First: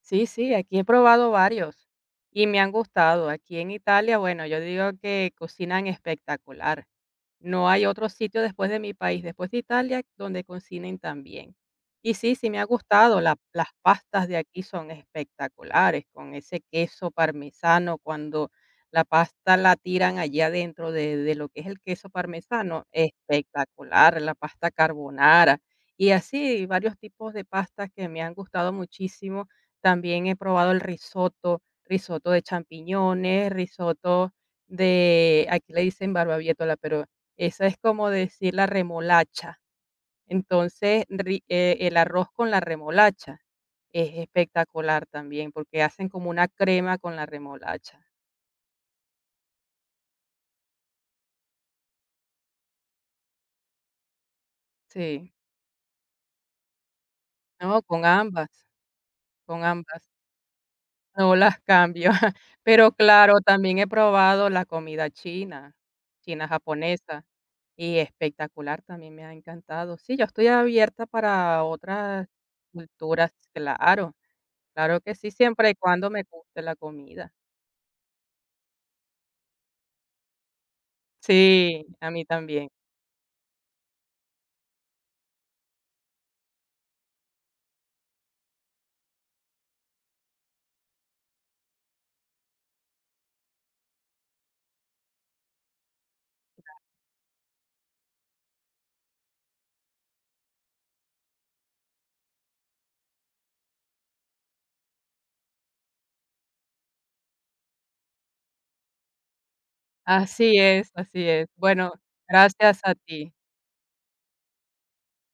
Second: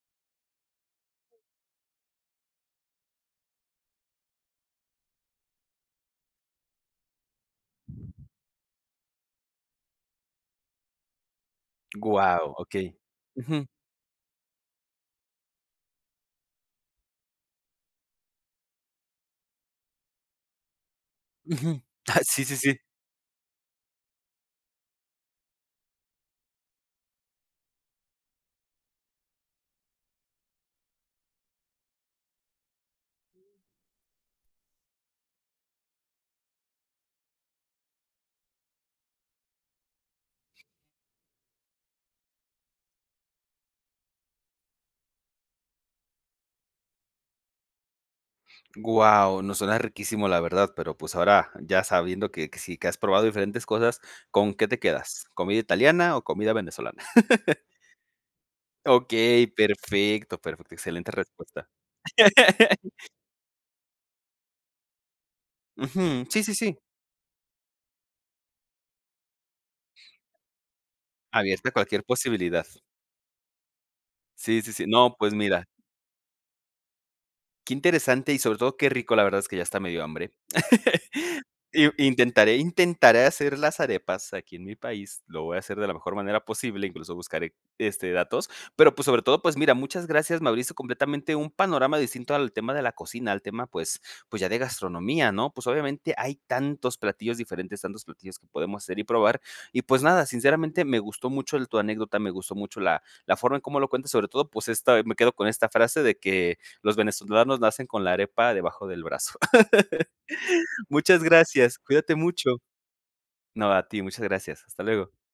Sí, sí, aquí he probado varios, y me han gustado. Aquí, en Italia, bueno, yo digo que cocinan espectacular. No hay otro sitio, después de mi país, después de Italia, donde cocinen tan bien. Y sí, sí Guau, me ha okey, gustado, la ujú. las pastas de aquí son espectaculares, con ese queso parmesano, cuando la pasta la tiran allí adentro de de lo que es el Ujú, queso ah, sí, sí, sí. parmesano, espectacular, la pasta carbonara. Y así, varios tipos de pastas que me han gustado muchísimo. También he probado el risotto, risotto de champiñones, risotto de, aquí le dicen barbaviétola, pero esa es como decir la remolacha. Entonces, ri eh, el arroz con la remolacha es espectacular también, porque hacen como una crema con la remolacha. Guau, no, suena riquísimo la verdad, pero, pues, ahora ya sabiendo que que sí, que has probado diferentes cosas, ¿con qué te quedas? Sí. ¿Comida italiana o comida venezolana? No, con ambas, Okey, con ambas. perfecto, perfecto, excelente No las respuesta. cambio. Pero claro, también he probado la comida china, Ujú, sí, china sí, sí. japonesa. Y espectacular, también me ha encantado. Sí, yo estoy abierta para Abierta a cualquier otras posibilidad. culturas, claro, Sí, sí, sí. claro que No, sí, pues, mira. siempre y cuando me guste la comida. Qué interesante y sobre todo qué rico, la verdad es que ya está medio hambre. Sí, I a mí intentaré también. intentaré hacer las arepas aquí en mi país, lo voy a hacer de la mejor manera posible, incluso, buscaré, este datos, pero pues sobre todo, pues mira, muchas gracias, me abriste completamente un panorama distinto al tema de la cocina, al tema, pues pues ya de gastronomía, ¿no? Pues, obviamente hay Cla tantos platillos diferentes, tantos platillos que podemos hacer y probar y pues nada, sinceramente me gustó mucho el tu anécdota, me gustó mucho la la forma en cómo lo cuentas, sobre todo pues, esta, me quedo con esta frase de que los venezolanos nacen con la arepa debajo del brazo. Así es, Muchas así es. gracias, Bueno, cuídate mucho. gracias a ti. No, a ti, muchas gracias, hasta luego.